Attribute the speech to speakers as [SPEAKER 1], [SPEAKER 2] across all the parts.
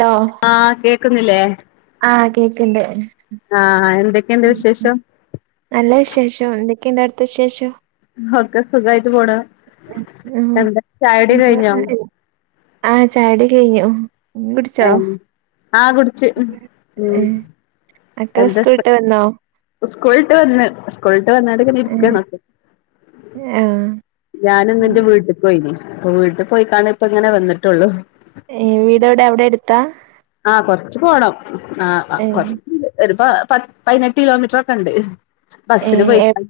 [SPEAKER 1] Hello
[SPEAKER 2] ആഹ് കേക്കുന്നില്ലേ?
[SPEAKER 1] ആഹ് കേക്ക് ണ്ട്
[SPEAKER 2] ആഹ് എന്തൊക്കെയുണ്ട് വിശേഷം
[SPEAKER 1] നല്ല വിശേഷം എന്തൊക്കെണ്ട് അടുത്ത വിശേഷം
[SPEAKER 2] ഒക്കെ സുഖായിട്ട് പോണ്
[SPEAKER 1] [unintelligible]
[SPEAKER 2] എന്താ ചായുടി കഴിഞ്ഞോ
[SPEAKER 1] ചായ കുടി ഒക്കെ കഴിഞ്ഞോ
[SPEAKER 2] ഏഹ് ആഹ് കുടിച്ച് ഉമ്
[SPEAKER 1] മക്കൾ സ്കൂൾ വിട്ടു വന്നോ
[SPEAKER 2] സ്കൂൾ ട്ട് വന്ന് സ്കുൾ വന്നാണ്ട് ഇങ്ങനെ
[SPEAKER 1] ഏഹ്
[SPEAKER 2] ഇരിക്കാണ്
[SPEAKER 1] ആഹ്
[SPEAKER 2] ഞാൻ ഇന്റെ വീട്ടിക്ക് പോയിന് അപ്പൊ വീട്ട് പോയിക്കാണ്ട് ഇപ്പ ഇങ്ങനെ വന്നിട്ടുള്ളൂ
[SPEAKER 1] ഏഹ് വീട് എവിടെ? അവിടെ എടുത്ത
[SPEAKER 2] ആഹ് കുറച്ചു പോണം
[SPEAKER 1] ഏഹ്
[SPEAKER 2] [unintelligible] പ പതിനെട്ട് കിലോമീറ്റർ ഒക്കെ ഇണ്ട് ബസ്സിന്
[SPEAKER 1] ഏഹ്
[SPEAKER 2] [unintelligible]
[SPEAKER 1] എപ്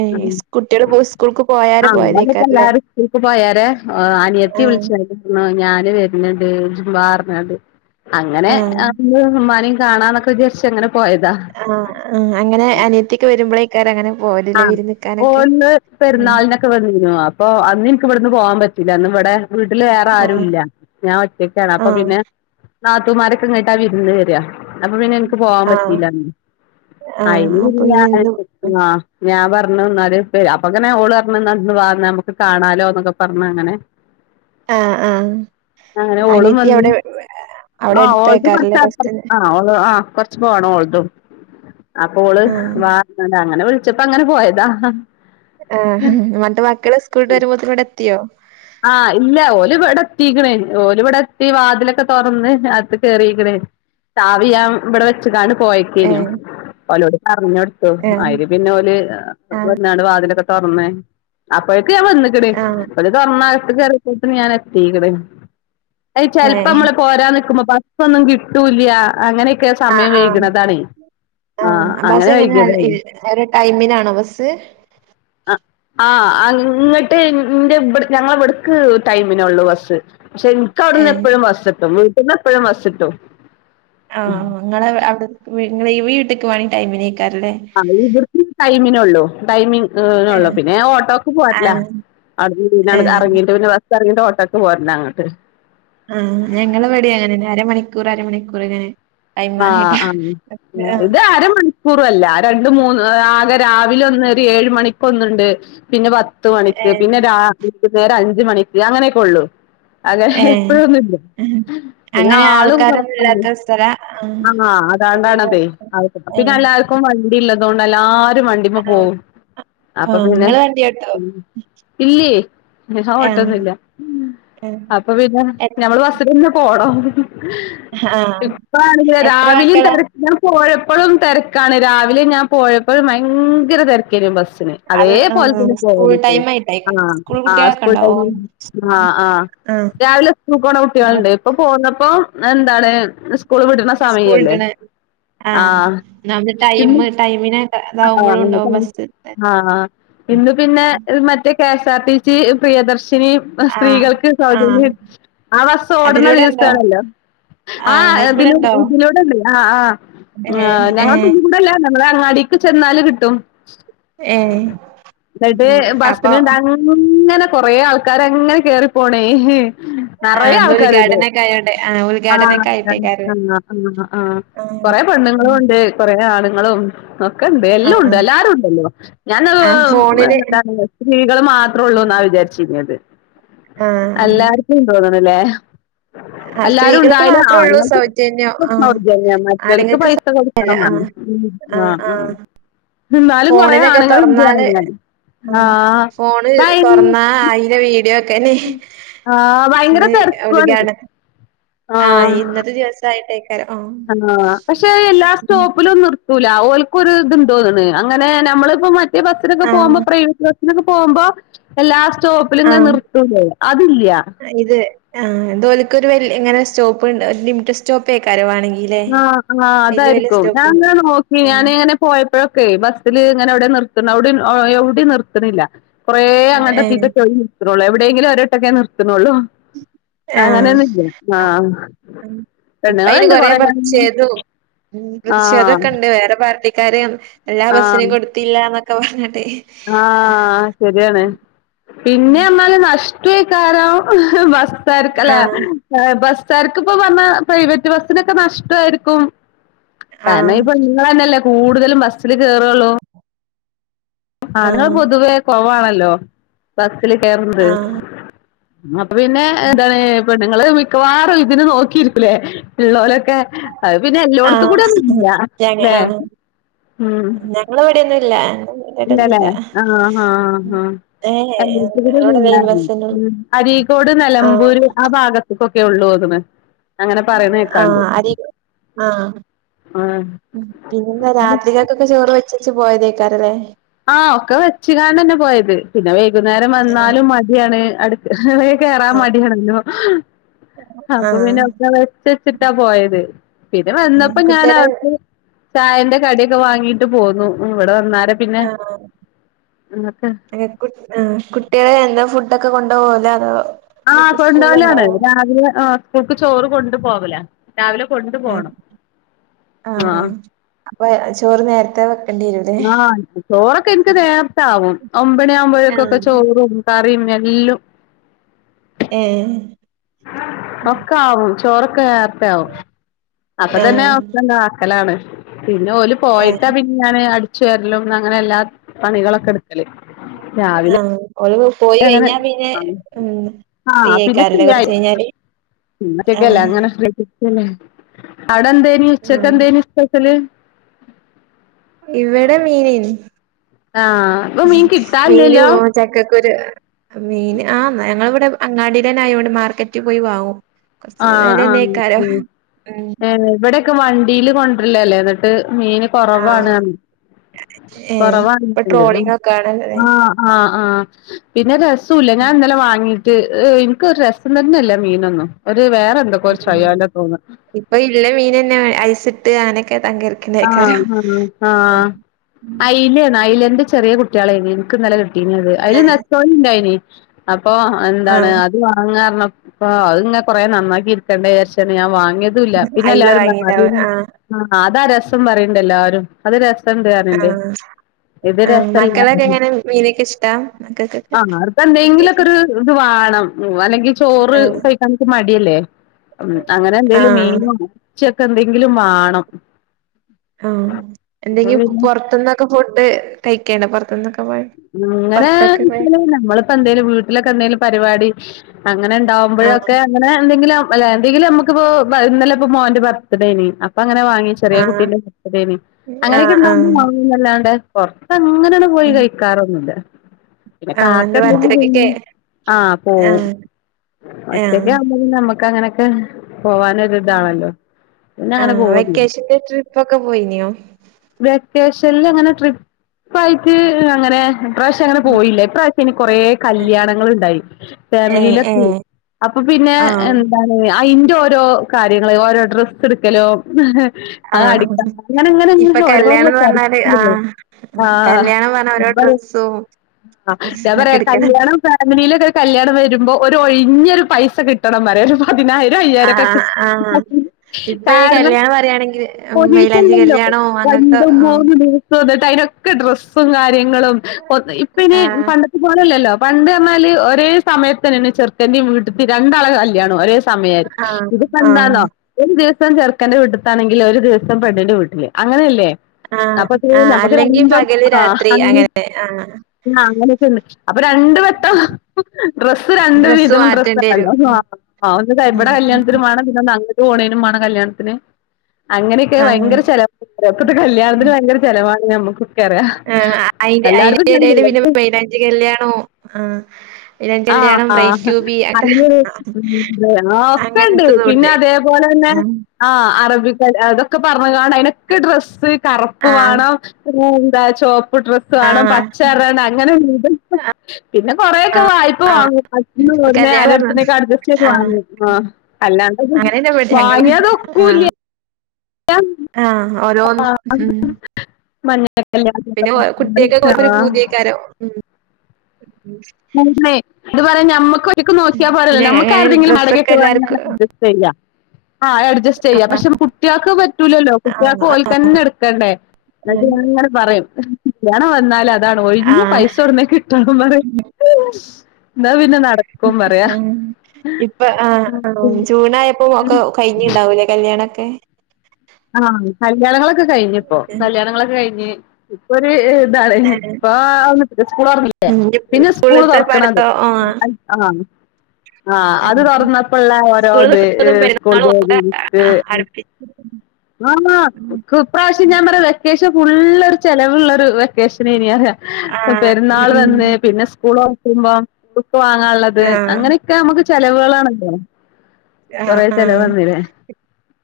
[SPEAKER 1] ഏഹ് സ് കുട്ടികള് പോ സ്കൂൾക്ക്
[SPEAKER 2] ആഹ്
[SPEAKER 1] പോയാരെ
[SPEAKER 2] ആഹ് ഇവിടെ പ്പം
[SPEAKER 1] പോയതേക്കാരല്ലേ
[SPEAKER 2] എല്ലാരും സ്കൂൾ പോയാരെ ഓഹ് അനിയത്തി ക്ക്
[SPEAKER 1] ആഹ്
[SPEAKER 2] വിൾചായിരുന്നോ ഞാൻ തിലെ വര്ന്ണ്ട് ഇജ്ജ് ബാർഞ്ഞ്കാണ്ട് അങ്ങനെ
[SPEAKER 1] ആഹ്
[SPEAKER 2] [unintelligible] ഉമ്മാനെയും കാണാനൊക്കെ വിചാരിച്ചു അങ്ങനെ പോയതാ
[SPEAKER 1] ആഹ് ആഹ് അങ്ങനെ അനിയത്തിക്കെ വരുമ്പോളേക്കാരം അങ്ങനെ പോവലില്ലേ
[SPEAKER 2] ആഹ്
[SPEAKER 1] വിരുന്ന് നിക്കാനൊക്കെ
[SPEAKER 2] ഓല് പെരുന്നാളിനൊക്കെ വന്നീനു അപ്പൊ അന്നിൻക്ക് ഇവിടുന്ന് പോവാൻ പറ്റീ റ്റില അന്ന് ഇവിടെ വീട്ടില് വേറെ
[SPEAKER 1] ആഹ്
[SPEAKER 2] ആരുല്ല ഞാൻ ഒറ്റക്കാണ് അപ്പൊ
[SPEAKER 1] ആഹ്
[SPEAKER 2] പിന്നെ നാത്തൂമാരക്കെങ്ങട്ടാ വിരുന്ന് വരാ അപ്പൊ പിന്നെ ഇൻക്ക് പോവാൻ
[SPEAKER 1] ആഹ്
[SPEAKER 2] പറ്റീലാ അന്ന്
[SPEAKER 1] ആഹ് അപ്പൊ
[SPEAKER 2] [unintelligible]
[SPEAKER 1] പിന്നെ എന്നും
[SPEAKER 2] ആഹ് ഞാൻ പറഞ്ഞുന്നാല് പ്പെ അപ്പതന്നേ ഓള് പറഞ്ഞു ഇന്ന് വാ നമ്മുക്ക് കാണാലോ പറഞ്ഞ് അങ്ങനെ
[SPEAKER 1] ആഹ് ആഹ്
[SPEAKER 2] അങ്ങനെ ഓളും
[SPEAKER 1] അനിയത്തി
[SPEAKER 2] വന്ന്
[SPEAKER 1] അവിടെ അവിടെ
[SPEAKER 2] ആഹ് ഓൾത്
[SPEAKER 1] എടുത്തേക്കാറല്ലേ
[SPEAKER 2] കൊർച്ച്
[SPEAKER 1] ഫസ്റ്റ്ന്
[SPEAKER 2] അപ്പൊർത്താണോ ഓൾ ആഹ് കൊർ ച്ചു പോണം ഓൾതും അപ്പൊ ഓള്
[SPEAKER 1] ആഹ്
[SPEAKER 2] വാ അങ്ങനെ വിളിച്ചപ്പോ അങ്ങനെ പോയതാ
[SPEAKER 1] ആഹ് എന്നിട്ട് മക്കള് സ്കൂളിട്ട് വരുമ്പോത്തിന് ഇവിടെ എത്തിയോ
[SPEAKER 2] ആഹ് ഇല്ല ഓല് ഇവിടെ എത്തീക്ക്ണ് ഓല് വിടെത്തി വാതിലൊക്കെ തുറന്ന് അകത്ത്ക്ക് കേറീക്ക്ണ് ചാവി ഞാൻ ഇവിടെ വെച്ച്കാണ്ട് പോ പോയിക്കേയ്ന്നു
[SPEAKER 1] ഏഹ്
[SPEAKER 2] ഓലോട് പർഞ്ഞൊട്ത്തു
[SPEAKER 1] ഏഹ്
[SPEAKER 2] അയില് പിന്നെ ഓല്
[SPEAKER 1] ആഹ്
[SPEAKER 2] വന്നാണ്ട് വാതിലൊക്കെ തൊർന്ന് അപ്പോഴേക്കും ഞാൻ വന്ന്ക്ക്ണ്
[SPEAKER 1] ആഹ്
[SPEAKER 2] ഓര് മയത്ത്ക്കെറങ്ങിയപ്പോത്തിന് ഞാനെത്തീക്ക്ണ് അയ്ന്
[SPEAKER 1] ഏഹ്
[SPEAKER 2] ചെൽപമ്മള് പോരാൻ നിക്കുമ്പോ ബ കിട്ടൂല അങ്ങനെയൊക്കെ സമയം വൈക്ണ താണെ
[SPEAKER 1] ആ ബസ് എങ്ങനെ ഓരോ ടൈമിനാണോ ബസ്
[SPEAKER 2] ആഹ് ആ ഇങ്ങട്ട് ഇന്റെ ഇവിടെ ഞങ്ങ എവിടക്ക് ടൈമിനൊ ഉള്ളു ബസ്സ് പക്ഷെ എനിക്ക വിടുന്ന്
[SPEAKER 1] ഏഹ്
[SPEAKER 2] എപ്പോഴും ബസ് കിട്ടും വീട്ടിൽന്ന് എപ്പോഴും ബസ്ട്ടും
[SPEAKER 1] [unintelligible] അവിടെ നങ്ങളെ ഈ വീട്ടിക്ക് വാണെ ടൈമിനേ
[SPEAKER 2] ആ ഇവിടുത്തെ ടൈമിന ഉള്ളു ടൈമിങ്ള്ളു
[SPEAKER 1] ആഹ്
[SPEAKER 2] പിന്നെ ഞാൻ ഓട്ടോക്ക് പോരല
[SPEAKER 1] ആഹ്
[SPEAKER 2] അവിടന്ന്
[SPEAKER 1] ഏഹ്
[SPEAKER 2] ഇറങ്ങിയിട്ട് പിന്നെ ബസ്സ് ഇറങ്ങിട്ട് ഓട്ടൊക്ക പോരണ അങ്ങട്ട്
[SPEAKER 1] ആ ഞങ്ങളെ ഇവിടെയും അങ്ങനെ തന്നെ അരമണിക്കൂർ അരമണിക്കൂർ ഇങ്ങനെ ടൈം
[SPEAKER 2] ആ
[SPEAKER 1] ആയിട്ടാ
[SPEAKER 2] ആ
[SPEAKER 1] ഏഹ്
[SPEAKER 2] ഇത് അര മണിക്കൂറും അല്ല രണ്ട് മൂന്ന് ആകെ രാവിലെ ഒന്ന് ഒരു ഏഴ് മണിക്ക് ഒന്നുണ്ട് പിന്നെ പ ത്ത് മണിക്ക് പിന്നെ വൈകുന്നേരം അഞ്ച് മണിക്ക് വൈകുന്നേരം അങ്ങനെയൊക്കെ ഉള്ളു അങ്ങനെ
[SPEAKER 1] ഏഹ്
[SPEAKER 2] എപ്പഴൊന്നുല്ല
[SPEAKER 1] ഉം
[SPEAKER 2] പിന്നെ
[SPEAKER 1] അങ്ങനെ
[SPEAKER 2] ആളും
[SPEAKER 1] ആൾക്കാരൊന്നും
[SPEAKER 2] കുറവാണ്
[SPEAKER 1] ഇല്ലാത്ത സ്ഥല
[SPEAKER 2] ആഹ്
[SPEAKER 1] അതേ
[SPEAKER 2] അതോണ്ടാണ്തെ പിന്നെ
[SPEAKER 1] ഏഹ്
[SPEAKER 2] എല്ലാർക്കും വണ്ടി ഉള്ളതുകൊണ്ട് എല്ലാരും വണ്ടിമ്മ
[SPEAKER 1] ആഹ്
[SPEAKER 2] പോവും അപ്പൊ
[SPEAKER 1] ആഹ്
[SPEAKER 2] പിന്നെ
[SPEAKER 1] ഇങ്ങള് വണ്ടിയോട്ടോ
[SPEAKER 2] ഇല്ല ഞാൻ
[SPEAKER 1] ആഹ്
[SPEAKER 2] ഓട്ടൊന്നുല്ല ഇല്ലേ
[SPEAKER 1] ആഹ്
[SPEAKER 2] അപ്പൊ പിന്നെ
[SPEAKER 1] എ
[SPEAKER 2] ഞമ്മള് ബസ്സിലെന്നെ പോണം
[SPEAKER 1] ആഹ്
[SPEAKER 2] ഇപ്പാണെങ്കിലോ
[SPEAKER 1] എത്ര
[SPEAKER 2] രാവിലിം
[SPEAKER 1] മക്കളാ
[SPEAKER 2] തെരക്ക പോയപ്പഴും തിരക്കാണ് രാവിലെ ഞാൻ പോയപ്പോഴും ഭയങ്കര തിരക്കെനിം ബസ്സ് അതേ
[SPEAKER 1] അത്
[SPEAKER 2] പോലെ
[SPEAKER 1] ആഹ്
[SPEAKER 2] തന്നെ
[SPEAKER 1] സ്കൂൾ
[SPEAKER 2] പോന്നപ്പോ
[SPEAKER 1] ടൈം ആയിട്ടേക്കാം
[SPEAKER 2] ആ
[SPEAKER 1] സ്കൂൾ
[SPEAKER 2] ആ
[SPEAKER 1] കുട്ടികളൊക്കെ
[SPEAKER 2] സ്കൂൾ
[SPEAKER 1] ഉണ്ടാവോ
[SPEAKER 2] ടൈമ് ആ ആ
[SPEAKER 1] ആഹ്
[SPEAKER 2] രാവിലെ സ്കൂൾക്കോണെ കുട്ടികളുണ്ട് ഇപ്പൊ പോന്നപ്പോ എന്താണ് സ് കൂള് വിട്ണ
[SPEAKER 1] സ്കൂൾ
[SPEAKER 2] സമയല്ലേ
[SPEAKER 1] വിട്ടണ
[SPEAKER 2] ആഹ്
[SPEAKER 1] ഒന്നാമത് ടൈം
[SPEAKER 2] പിന്ന്
[SPEAKER 1] ടൈമിന്
[SPEAKER 2] ആ
[SPEAKER 1] ഇതാവുമ്പോഴും ഉണ്ടാവും ബസ്
[SPEAKER 2] ആഹ് പിന്നെ പിന്നെ മറ്റേ K S R T C Priyadarshini
[SPEAKER 1] ആഹ്
[SPEAKER 2] സ്ത്രീകൾക്ക്
[SPEAKER 1] ആഹ്
[SPEAKER 2] സൗജന്യം ആ ബസ്സ്‌ ഓടുന്ന
[SPEAKER 1] അതിലൂടെ ഉണ്ടോ
[SPEAKER 2] ദിവസാണല്ലോ ആ
[SPEAKER 1] ആഹ്
[SPEAKER 2] തി
[SPEAKER 1] അയിക്കൂടെ ഉണ്ടോ
[SPEAKER 2] ഇതിലൂടെണ്ട് ആ ആ ആ
[SPEAKER 1] ഏഹ്
[SPEAKER 2] ഞങ്ങളെ
[SPEAKER 1] ഏഹ്
[SPEAKER 2] മുന്നികൂഡില്ല നമ്മൾ അങ്ങാടിക്ക് ചെന്നാല് കിട്ടും
[SPEAKER 1] ഏഹ്
[SPEAKER 2] എന്നിട്ട് ബസ്ന്
[SPEAKER 1] അപ്പൊ
[SPEAKER 2] ണ്ട് അങ്ങ അങ്ങനെ കൊറേ ആൾക്കാര് അങ്ങനെ കേറിപ്പോണേ നിറയെ
[SPEAKER 1] ആഹ് ഇന്ന്
[SPEAKER 2] ആൾക്കാരുണ്ട്
[SPEAKER 1] ഉദ്ഘാടനൊക്കെ ആയോണ്ട് ആഹ്
[SPEAKER 2] ആ
[SPEAKER 1] ഉദ്ഘാടനൊക്കെ
[SPEAKER 2] ആഹ്
[SPEAKER 1] ആയിട്ടേക്കാരല്ലേ
[SPEAKER 2] ആഹ് ആഹ് കൊറെ
[SPEAKER 1] ഉം
[SPEAKER 2] പണ്ണുങ്ങളും ഉണ്ട് കൊറെേ ആണ്ങ്ങളും ഒക്കെ ഇണ്ട് എല്ലും
[SPEAKER 1] ആഹ്
[SPEAKER 2] ഉണ്ട് എല്ലാരും ഉണ്ടല്ലോ ഞാൻ
[SPEAKER 1] ആഹ് ഫോണില്
[SPEAKER 2] എന്ത സ്ത്രീകൾ മാത്രേ ഉള്ളൂ വി വിചാരിച്ചിരിന്യത്
[SPEAKER 1] ആഹ് അങ്ങനെ
[SPEAKER 2] ല്ലേ
[SPEAKER 1] ആഹ്
[SPEAKER 2] എല്ലാരും
[SPEAKER 1] സ്ത്രീകൾക്ക്
[SPEAKER 2] ഉണ്ടായാലും
[SPEAKER 1] മാത്രേ ഉള്ളൂ
[SPEAKER 2] ആണുങ്ങൾക്ക്
[SPEAKER 1] സൗജന്യം ആഹ്
[SPEAKER 2] സൗജന്യ മറ്റോൽക്ക്
[SPEAKER 1] ആണുങ്ങൾക്ക്
[SPEAKER 2] പൈസ
[SPEAKER 1] സൗജന്യല്ല
[SPEAKER 2] കൊടുക്കണം
[SPEAKER 1] ആഹ്
[SPEAKER 2] പറഞ്ഞ് ആഹ് ഉം ന്നാലും കൊറേ ആണുങ്ങൾ ഇണ്ട് പറിം ഞാൻ
[SPEAKER 1] ആ ഫോണ് തുറന്നാ അതിന്റെ വീഡിയോ
[SPEAKER 2] ആഹ് ഭയങ്കര തിരക്കുവാണ്
[SPEAKER 1] അവധിക്കാണ് ആഹ് ഇന്നത്തെ ദിവസായിട്ടേ
[SPEAKER 2] ആഹ് പക്ഷെ എല്ലാ
[SPEAKER 1] ഉം
[SPEAKER 2] സ്റ്റോപ്പിലും നിർ തുല ഓൾക്കൊരു ഇത്ണ്ടോന്ന്ണ് അങ്ങനെ നമ്മളിപ്പോ മറ്റേ ബസ്സിനൊക്കെ
[SPEAKER 1] ആഹ്
[SPEAKER 2] പോകുമ്പോ പ്രൈവറ്റ് ബസ് നൊക്കെ പോകുമ്പോ എല്ലാ സ്റ്റോപ്പിലും ഇങ്ങനെ
[SPEAKER 1] ആഹ്
[SPEAKER 2] നിർത്തൂലേ അതില്ല
[SPEAKER 1] ഇത് ആഹ് ദോൽക്കൊര് വ എങ്ങനെ സ്റ്റോപ്പ്ണ്ട് ലിമിറ്റ് സ്റ്റോപ്പേക്കാര. വാണെങ്കിൽ
[SPEAKER 2] ആ ആ അതായിരിക്കും ഞാൻങ്ങനെ നോക്കി ഞാന് ഇങ്ങനെ പോയ പ്പോഴൊക്കെ ബസ്സിൽ ഇങ്ങനെ എവിടെ നിർത്ത്ണെ എവിടെ എവിടിം നിർത്തണില്ല കുറേ
[SPEAKER 1] ആ
[SPEAKER 2] അങ്ങട്ടെത്തി
[SPEAKER 1] ഏഹ്
[SPEAKER 2] ട്ടൊക്കെ നിർത്തുന്നുള്ളൂ എവിടെയെങ്കിലും ഒരട്ടൊക്കെ നിർത്തുന്നുള്ളൂ അങ്ങനെയൊന്നുംല്ല ആഹ് പെണ്ണുങ്ങളുണ്ട് കൊറെ
[SPEAKER 1] ചെയ്തു ഉം പ്രതിഷേധമൊക്കെ ഉണ്ട് വേറെ പാർട്ടിക്കാരിം എല്ലാ ബസ്സിനും കൊടുത്തില്ലന്നൊക്കെ പറഞ്ഞ്
[SPEAKER 2] ആ ശരിയാണ് പിന്നെ എന്നല് നഷ്ട കാര ബസ്ർക്കല്ല
[SPEAKER 1] ആഹ്
[SPEAKER 2] ബ സാർക്കിപ്പ പറഞ്ഞാ പ്രൈവറ്റ് ബസ്സിനൊക്കെ നഷ്ടമായിരിക്കും കാരണം
[SPEAKER 1] ആഹ്
[SPEAKER 2] ഇപ്പൊ നിങ്ങ തന്നെല്ലേ കൂടുതൽ ബസ്സില് കേറുള്ളൂ ആ നിങ്ങള്
[SPEAKER 1] ആഹ്
[SPEAKER 2] പൊതുവേ കൊവാണല്ലോ ബസിൽ
[SPEAKER 1] ആഹ്
[SPEAKER 2] കേയറുന്നത് പിന്നെ എന്താണ് പെണ്ണുങ്ങള് മിക്കവാറും ഇതിന് നോക്കിയിരിക്കലേ ള്ളലൊക്കെ അ പിന്നെ എല്ലോടത്ത കൂടി ഒന്നും
[SPEAKER 1] ആഹ്
[SPEAKER 2] ഇല്ല
[SPEAKER 1] ഞങ്ങ
[SPEAKER 2] ല്ലേ
[SPEAKER 1] ആഹ്
[SPEAKER 2] ഉ
[SPEAKER 1] ഞങ്ങളെ ഇവിടെയൊന്നും ഇല്ല
[SPEAKER 2] ഇല്ലല്ലേ
[SPEAKER 1] കേട്ടൊന്നുല്ല
[SPEAKER 2] ആ ആ ഹ
[SPEAKER 1] ഏഹ് ഞങ്ങളവിടെ ലൈൻ ബസ്സന്നെള്ളു
[SPEAKER 2] അരീക്കോട്
[SPEAKER 1] ആഹ്
[SPEAKER 2] നിലമ്പൂര് ആ ഭാഗത്തക്കൊക്കെ ഒക്കെള്ളൂ അതിന് അങ്ങനെ പറയുന്ന കേക്കാണ്ട്
[SPEAKER 1] ആ
[SPEAKER 2] ആഹ്
[SPEAKER 1] പിന്നെന്താ രാത്രികാൾക്കൊക്കെ ചോറ് വെ വെച്ചേച് പൊയ്തേക്കാരല്ലെ
[SPEAKER 2] ആ ഒക്കെ വെച്ചുകണ്ട് തന്നെ പോയത് പിന്നെ വൈകുന്നേരം
[SPEAKER 1] ഏ
[SPEAKER 2] വന്നാലും മട്യയാണ് അടു കേയറാൻ
[SPEAKER 1] ആ
[SPEAKER 2] മടിയണല്ലോ
[SPEAKER 1] ആ
[SPEAKER 2] അപ്പൊ പിന്നെ ഒക്കെ വെച്ച ച്ചിട്ടാ പോയത് പിന്നെ
[SPEAKER 1] ഉം
[SPEAKER 2] വന്നപ്പോ ഞാൻ
[SPEAKER 1] കുട്ടികള്
[SPEAKER 2] അവർക്ക് ചായന്റെ കടിയൊക്കെ വാങ്ങിട്ട് പോന്നു ഇവിടെ വന്നാ അത പിന്നെ
[SPEAKER 1] ആ
[SPEAKER 2] അതൊക്കെ
[SPEAKER 1] ഏ കുട് ആ കുട്ടിഎള് എന്ന ഫുഡ്ഡൊ ക്കെ കൊണ്ടാ പോകല് അതോ
[SPEAKER 2] ആ
[SPEAKER 1] വീട്ട്
[SPEAKER 2] കൊണ്ടോലാണ്
[SPEAKER 1] സ്കൂളിലുണ്ടാവോ
[SPEAKER 2] രാവിലെ ആ സ്കൂൾക്ക് ചോറ് കൊണ്ട് പോവല
[SPEAKER 1] [unintelligible] ആ ആ അപ്പെ ചോറ് ന്നേര്ത്തെ വെക്
[SPEAKER 2] ആ ചോറൊക്കെ ഇൻക്ക് ന്നേര്ത്താവും ഒമ്പണി
[SPEAKER 1] ആ
[SPEAKER 2] ആവുമ്പോഴേക്കൊക്കെ ചോറും കൂട്ടാൻ റിം എല്ലും
[SPEAKER 1] ഏ
[SPEAKER 2] ഒക്കാവും ചോറൊക്കെ ന്നേര്ത്തെ ആവും അപ്പ
[SPEAKER 1] ആ
[SPEAKER 2] തന്നെ അസ്ബൻ്റ് ആക് ക്കലാണ് പിന്നെ ഓല്
[SPEAKER 1] ഏ
[SPEAKER 2] പോയിട്ടാ പിന്നെ ഞാന് അട് ച്ചേര്ലും ന്ന അങ്ങനെ എല്ലാ പണികളൊക്കട്ക്കല്
[SPEAKER 1] ആ ഒല് പോയി
[SPEAKER 2] അങ്ങനെ
[SPEAKER 1] കഴിഞ്ഞാ പിന്നെ ഫ്രീ എയ്ക്കാരം കൊർച്ചഴ്ഞ്ഞാല്
[SPEAKER 2] പിന്നൊറ്റക്കെല്ലേ അങ്ങനെ ഫ്രീ കി അട എന്തേനി
[SPEAKER 1] ആ
[SPEAKER 2] ഉച്ചക്കെന്തേനി സ്പെശല്
[SPEAKER 1] ഇവടെ മീനേനി
[SPEAKER 2] ആ ഇപ്പൊ മീൻ
[SPEAKER 1] മീന്
[SPEAKER 2] കിട്ടാനില്ലല്ലോ
[SPEAKER 1] മൊ ചക്കക് കുരു മീന് ആ ഞങ്ങള് വിടെ അങ്ങാടിലെന്ന ആയോണ്ട് മാർക്കറ്റ് പോയി വാങ്ങും കൊറച്ച്
[SPEAKER 2] ആ ആ അം
[SPEAKER 1] വെലന്നേക്കാരോ
[SPEAKER 2] മ് ഏ വടൊക്കെ വണ്ടീല് കൊണ്ടര്ലല്ലേ ന്നട്ട് മീന്
[SPEAKER 1] ആ
[SPEAKER 2] കൊറവാണ് [unintelligible]
[SPEAKER 1] ഏ
[SPEAKER 2] കൊറവാണ്
[SPEAKER 1] ഇപ്പൊ
[SPEAKER 2] ണ്ട് ല്ലേലും
[SPEAKER 1] ട്രോളിങ് ഒക്കെ ആണല്ലേ
[SPEAKER 2] ആ പിന്നെ രസൂല്ല ഞാൻ ന്നലെ വാങ്ങീട്ട് [unintelligible] ഇൻക്കൊര് രസം തന്നെല്ല മീനൊന്നും ഒരു വേറെ എന്തൊക്കോ ഒരു ചൊയാല തോന്ന
[SPEAKER 1] ഇപ്പ ഇള്ള മീനന്നെ ഐസ്
[SPEAKER 2] ആ അ ആ അയ്ലെണ് അയ്ല ണ്ട് ചെറിഏ കുട്ടിഎളേനി ഇൻക്ക് ന്നലെ കിട്ടീനി അത്
[SPEAKER 1] ഏ
[SPEAKER 2] അയ്ല് ന്നത്തോലിണ്ടായിനി പ്പൊ അ
[SPEAKER 1] ആ
[SPEAKER 2] എന്താണ് അത് വാങ്ങാർഞ പ്പ അഇങ്ങ കൊറെേ ന്നന്നാക്കി ഇര്ക്കണ്ടേ ജാര്ച്ചാണ്ട് ഞാം വാങ് ങ്ങിയതുല്ല പിന്ന
[SPEAKER 1] അയില
[SPEAKER 2] എല്ലാരും പർഞു
[SPEAKER 1] വാങ്ങീണ്ടാവ
[SPEAKER 2] അതേനി ആ അതാ രെസം പറീണ്ട് എല്ലാരും അത് രെസ് സണ്ട്
[SPEAKER 1] ആ
[SPEAKER 2] അറീണ്ട് ഇത്
[SPEAKER 1] ആ
[SPEAKER 2] രെസല്ല
[SPEAKER 1] മക്കളൊക്കെ
[SPEAKER 2] റിം
[SPEAKER 1] എങ്ങനെ മീനൊക്കെ ഇഷ്ടാ മക്കൾക്കൊക്കെ
[SPEAKER 2] ആ അവർക്ക് എന്തെങ്കിലൊക്ക
[SPEAKER 1] കുട്ടിയക്കെ
[SPEAKER 2] ഒര് ത് വാ മാണം മ് അല്ലെങ്കി ചോറ്
[SPEAKER 1] ആ
[SPEAKER 2] കഴിക്കാൻക്കെ മടിഎല്ലേ? മ് അങ്ങനെ എന്തേലും
[SPEAKER 1] ആ
[SPEAKER 2] മീനോ ച്ചിഒക്ക എന്തങ്കിലും മാണം
[SPEAKER 1] ആ എന്തെങ്കി പൊർത്തന്നൊക്കെ ഫുഡ്ഡ് കഴിക്കേണ്ടോ പൊർത്ത്ന്നൊക്
[SPEAKER 2] ങ്ങനെ [inaudible] ന്നമ്മള്പ്പ ന്തേലും വീട്ട്ല്ഒക്ക എന്തേലും പരിപാടി അങ്ങനെ ണ്ടാഉമ്പ
[SPEAKER 1] ആഹ്
[SPEAKER 2] ഴൊക്കെ അങ്ങനെ എന്തെങ്കിലും അല്ല എന്തെങ്കിലും അമക്ക്പോ പ ഇന്നലെ പ്പം മോന്റെ ബർത്ത്ഡേനി അപ് പ്പ അങ്ങനെ വാങ്ങി ചെറീയ
[SPEAKER 1] ആഹ്
[SPEAKER 2] കുട്ടിന്റെ ബർത്ത്ഡേനി
[SPEAKER 1] ആഹ്
[SPEAKER 2] അങ്ങനെയ്ക്കെ ണ്ടാഉബം
[SPEAKER 1] ആഹ്
[SPEAKER 2] മാങ്ങു ന്നല്ലാണ്ടെ പൊർ ത്തങ്ങനാണ്ട് പോയി കഴിക്കാറൊന്നുല്ല
[SPEAKER 1] ആഹ്
[SPEAKER 2] കാക്ക
[SPEAKER 1] എന്റെ
[SPEAKER 2] ണ്ടങ്കി
[SPEAKER 1] ബർത്ത്ഡേക്കൊക്കെ
[SPEAKER 2] പിന്നിം
[SPEAKER 1] ആഹ് ആഹ്
[SPEAKER 2] ഒറ്റക്കാവുമ്പ പിന്നാ മ്ക്ക് അങ്ങനൊകെ പോവാന് ഒര് താണല്ലോ പിന്ന അങ്ങനെ
[SPEAKER 1] ആഹ്
[SPEAKER 2] പോഒന്നുല്ല
[SPEAKER 1] വെക്കേഷന്റെ ട്രിപ്പൊക്കെ പോയിനിയോ
[SPEAKER 2] ഷെൻല്ല്അങ്ങനെ ട്രിപ്പായിട്ട് അങ്ങനെ ഇപ്രാവ്ശ്യം അങ്ങനെ പോയില്ല ഇപ്രാവശ്യം അയ്ന് കൊറേ കല്ല്യാണങ്ങള്ണ്ടായി
[SPEAKER 1] ഏഹ്
[SPEAKER 2] ഫേമിലിലൊക്കെ
[SPEAKER 1] ഏഹ്
[SPEAKER 2] അപ്പ പിന്നെ
[SPEAKER 1] ആഹ്
[SPEAKER 2] എന്താണ് അയ്ന്റെ ഓരോ കാര്യങ്ങള് ഓരോ ഡ്രസ് സ്സ് ട്ക്കലോം അ അടിക്ക
[SPEAKER 1] ആഹ്
[SPEAKER 2] [unintelligible]
[SPEAKER 1] ഇപ്പൊ
[SPEAKER 2] അങ്ങനങ്ങനങ്ങന ഓരോരോ
[SPEAKER 1] കല്യാണംന്ന്
[SPEAKER 2] പണികള്ല്ല്യേ ആ ഹ ഹ
[SPEAKER 1] പ്പ ണോ രോ ഡ്രസ്സും
[SPEAKER 2] അ ഞ്ഞാ പറിആ
[SPEAKER 1] ഇതൊക്കെ എടുക്കണം
[SPEAKER 2] കല്ല്യാണം ഫേമിലീലൊക്കൊര് കല്ല്യാണം വെരുമ്പോ ഒരൊഴ്ഞ്ഞെ ര് പൈസ കിട്ടണം പറിഅ ഒര് പതിനായിരോ അയ്യായിരം ഒക്കെ
[SPEAKER 1] ആഹ് ആഹ്
[SPEAKER 2] കി [inaudible]
[SPEAKER 1] ഇപ്പൊ ഈ
[SPEAKER 2] കാരണം
[SPEAKER 1] കല്യാണം പറയാണെങ്കില് മൈലാഞ്ചി
[SPEAKER 2] ഒരീസല്ലല്ലോ
[SPEAKER 1] കല്യാണോ
[SPEAKER 2] ത്
[SPEAKER 1] അങ്ങനത്തെ
[SPEAKER 2] രണ്ട്
[SPEAKER 1] ആഹ്
[SPEAKER 2] മൂന്ന് ദിവ്സം ന്നട്ട് അയ്നൊക്കെ ഡ്രസ്സും കാര്യങ്ങളും ഒന്ന് ഇപ്പ അയ്ന്
[SPEAKER 1] ആഹ്
[SPEAKER 2] പണ്ടത്തെ പോലല്ലല്ലോ പണ്ട്അർഞാല് ഒരേ സമയത്തെ ന്നെണ് ചെർക്കെന്റിം വീട്ട്ത്തിം രണ്ടാള കല്ല്യാണും ഒരേ സ് സമയത്
[SPEAKER 1] ആഹ് ആഹ്
[SPEAKER 2] ഇത്പന്താന്നോ ഒര് ദിവസം ചെർക്കന്റെ വിട്ട്ത്താണെങ്ക് ങ്കില് ഒരു ദിവസം പെണ്ണിന്റെ വീട്ടില് അങ്ങനെല്ലേ
[SPEAKER 1] ആഹ്
[SPEAKER 2] അപ്പൊത്ത്നേ
[SPEAKER 1] ആഹ്
[SPEAKER 2] ന്നമുക്ക്
[SPEAKER 1] അല്ലെങ്കി
[SPEAKER 2] രണ്ടോട്
[SPEAKER 1] പകല്
[SPEAKER 2] കാ ആ
[SPEAKER 1] രാത്രി അങ്ങനെ ആഹ്
[SPEAKER 2] [inaudible] ആ അങ്ങനെയൊക്കെ ഉണ്ട് അപ്പൊ രണ്ട് വെട്ടം ഡ്രസ്സ് രണ്ട് വിധം ഡ്രസ്സ്
[SPEAKER 1] മാറ്റേണ്ടി വരും
[SPEAKER 2] ആല്ലോ
[SPEAKER 1] ഉം
[SPEAKER 2] ആ ആ ഒന്ന് ഇവിടെ കല്യാണത്തിനും വേണം പിന്നെ നങ്ങ്ട്ട് പോണേനും വേണം കല്യാണത്തിന് അങ്ങനെയൊക്കെ
[SPEAKER 1] ആഹ്
[SPEAKER 2] ഭയങ്കര ചെലവണ്‌ പ്പത്തെ കല്യാണത്തിന് ഭയങ്കര ചെലവാണ് നമ്മുക്ക്
[SPEAKER 1] ആ അ അയ്‌ന്റെ അയ്ന്റെ എടൽ പിന്നെ
[SPEAKER 2] ചെലവ്
[SPEAKER 1] മൈലാഞ്ചി കല്യാണോ ആ
[SPEAKER 2] ആ ആ അ
[SPEAKER 1] അങ്ങൻത്തെ
[SPEAKER 2] [unintelligible] ഒക്കെണ്ട് പിന്നെ
[SPEAKER 1] അങ്ങൻത്തതുണ്ട്
[SPEAKER 2] അതേപോലെ
[SPEAKER 1] ആഹ്
[SPEAKER 2] ആ അറ അതൊക്കെ പറഞ്ഞ കാണ അയ്നൊക്കെ ഡ്രസ്സ് കറുപ്പ്
[SPEAKER 1] ആഹ്
[SPEAKER 2] വേണം പി എന്താ ഡ്രസ്സ് വേണം
[SPEAKER 1] ആഹ്
[SPEAKER 2] പച്ചറ അങ്ങനെ പിന്നെ കൊറക്കെ
[SPEAKER 1] ആഹ്
[SPEAKER 2] ചെലപ്പം
[SPEAKER 1] ആഹ് ഇപ്പൊ
[SPEAKER 2] വാങ്ങും
[SPEAKER 1] കല്യാണം പറഞ്ഞു
[SPEAKER 2] [unintelligible] അഡ്ജസ്റ്റ് ചെയ്തു
[SPEAKER 1] ആഹ്
[SPEAKER 2] വാങ്ങും ആ അല്ലാണ്ട്
[SPEAKER 1] അങ്ങനെന്നെ
[SPEAKER 2] വാങ്ങിയാതൊക്കൂല്ല
[SPEAKER 1] ആ ഓരോന്ന് ഉം
[SPEAKER 2] മഞ്ഞ
[SPEAKER 1] പിന്നെ കുട്ടിയൊക്കെ
[SPEAKER 2] കല്യാണത്തിനൊക്കെ
[SPEAKER 1] [unintelligible]
[SPEAKER 2] ആഹ്
[SPEAKER 1] പൂതി അയ്ക്കാരം ഉം
[SPEAKER 2] [unintelligible] ഇത് പറയാൻ നമ്മുക്ക് പ ഇക്ക് നോക്കിയാ പോരല്ല
[SPEAKER 1] പിന്നെ
[SPEAKER 2] നമുക്ക
[SPEAKER 1] അങ്ങനെ
[SPEAKER 2] ആരുതെങ്കിലും [unintelligible]
[SPEAKER 1] ഡ്രസ്സൊക്കെ എല്ലാർക്കും
[SPEAKER 2] അഡ്സ്റ്റ് ചെയ്യാം ആഹ് അഡ്ജസ്റ്റ് ചെയ്യ പക്ഷെ കുട്ടികൾക്ക് പറ്റൂലല്ലോ കുട്ടികൾക്ക്
[SPEAKER 1] ആഹ്
[SPEAKER 2] ഓൽക്കന്നെ എടുക്കണ്ടേ എന്നട്ട് ഞാൻങ്ങെ പറയും കല്യാണം വന്നാല അതാണ് ഒഴിഞ്ഞ്
[SPEAKER 1] ആഹ്
[SPEAKER 2] പൈസ എവ്‌ടെന്നെ കിട്ടണം പറയും ന്ന വി
[SPEAKER 1] ഉം ആ ഇപ്പ ആ ജൂൺ ആയപ്പോ ഒക്കെ കഴിഞ്ഞിണ്ടാവൂല്ലേ കല്യാണക്കെ ഏ
[SPEAKER 2] ആ കല്യാണങ്ങളൊക്കെ കഴിഞ്ഞ ഇപ്പോ കല്യാണങ്ങളൊക്കെ കഴിഞ്ഞ് ഇപ്പൊ ഒരു [unintelligible] ഇപ്പൊ സ്കൂൾ തൊറന്നിലേ പിന്നെ സ്കൂൾ
[SPEAKER 1] സ്കൂളിത്തെ
[SPEAKER 2] തുറക്കണെ
[SPEAKER 1] പഠിത്തോ ആഹ്
[SPEAKER 2] അ ആ ആ അത്
[SPEAKER 1] ആഹ്
[SPEAKER 2] തുറന്നപ്പോള്ള ഓരോ
[SPEAKER 1] സ്കൂള്
[SPEAKER 2] ഇത്
[SPEAKER 1] തും
[SPEAKER 2] സ്കൂൾ
[SPEAKER 1] പെരുന്നാളും
[SPEAKER 2] ബാഗ് ബുക്ക്‌
[SPEAKER 1] ആഹ് അടുപ്പിച്ച്
[SPEAKER 2] ആ ഇക്കു ഇപ്രാവശ്യ ഞാൻ പറ വെക്കേഷ പെ ഫുള്ള് ഒരു ചെലവുള്ള ഒരു വെക്കേഷൻ ഇനി അറ
[SPEAKER 1] ആഹ്
[SPEAKER 2] പെരുന്നാള്
[SPEAKER 1] ഉം
[SPEAKER 2] വന്ന് പിന്നെ സ്കൂള് തുറക്ക ക്കുമ്പ ബുക്ക് വാങ്ങാനുള്ളത്
[SPEAKER 1] ആഹ്
[SPEAKER 2] അങ്ങനെയൊക്കെ നമുക്ക് ചെലവുകളാണല്ലോ
[SPEAKER 1] ആഹ്
[SPEAKER 2] കൊറെ ചിലവ്
[SPEAKER 1] ആഹ്
[SPEAKER 2] വന്നില്ലേ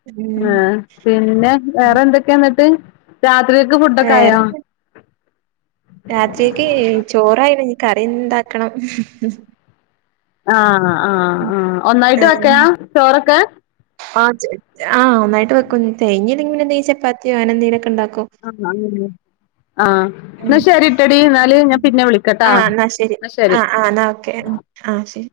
[SPEAKER 1] ഉം
[SPEAKER 2] ആ പിന്നെ വേറെ എന്തൊക്കെയ എന്നിട്ട് രാത്രികക്ക് ഫുഡൊക്കെ
[SPEAKER 1] വേറെ
[SPEAKER 2] ആയോ
[SPEAKER 1] രാത്രിക്ക് ചോറായി ഇനി കറിണ്ടാക്കണം
[SPEAKER 2] ആ ആ ആഹ് ഒന്നായിട്ട്
[SPEAKER 1] ആഹ്
[SPEAKER 2] വെക്കലാ ചോറൊക്കെ
[SPEAKER 1] ആ ചെ ആ ഒന്നായിട്ടു വെക്കും [unintelligible] ചപ്പാത്തിയോ അനെന്തങ്കിലുക്കെ ഉണ്ടാക്കും
[SPEAKER 2] [inaudible] ആ എന്നാ
[SPEAKER 1] ഉം
[SPEAKER 2] ശരി ഇട്ടടി എന്നാല് ഞാൻ പിന്നെ വിളിക്കട്ടാ
[SPEAKER 1] ആ
[SPEAKER 2] എന്നാ
[SPEAKER 1] ആ
[SPEAKER 2] ശരി
[SPEAKER 1] ആ എന്നാ ഓക്കെ ആ ശരി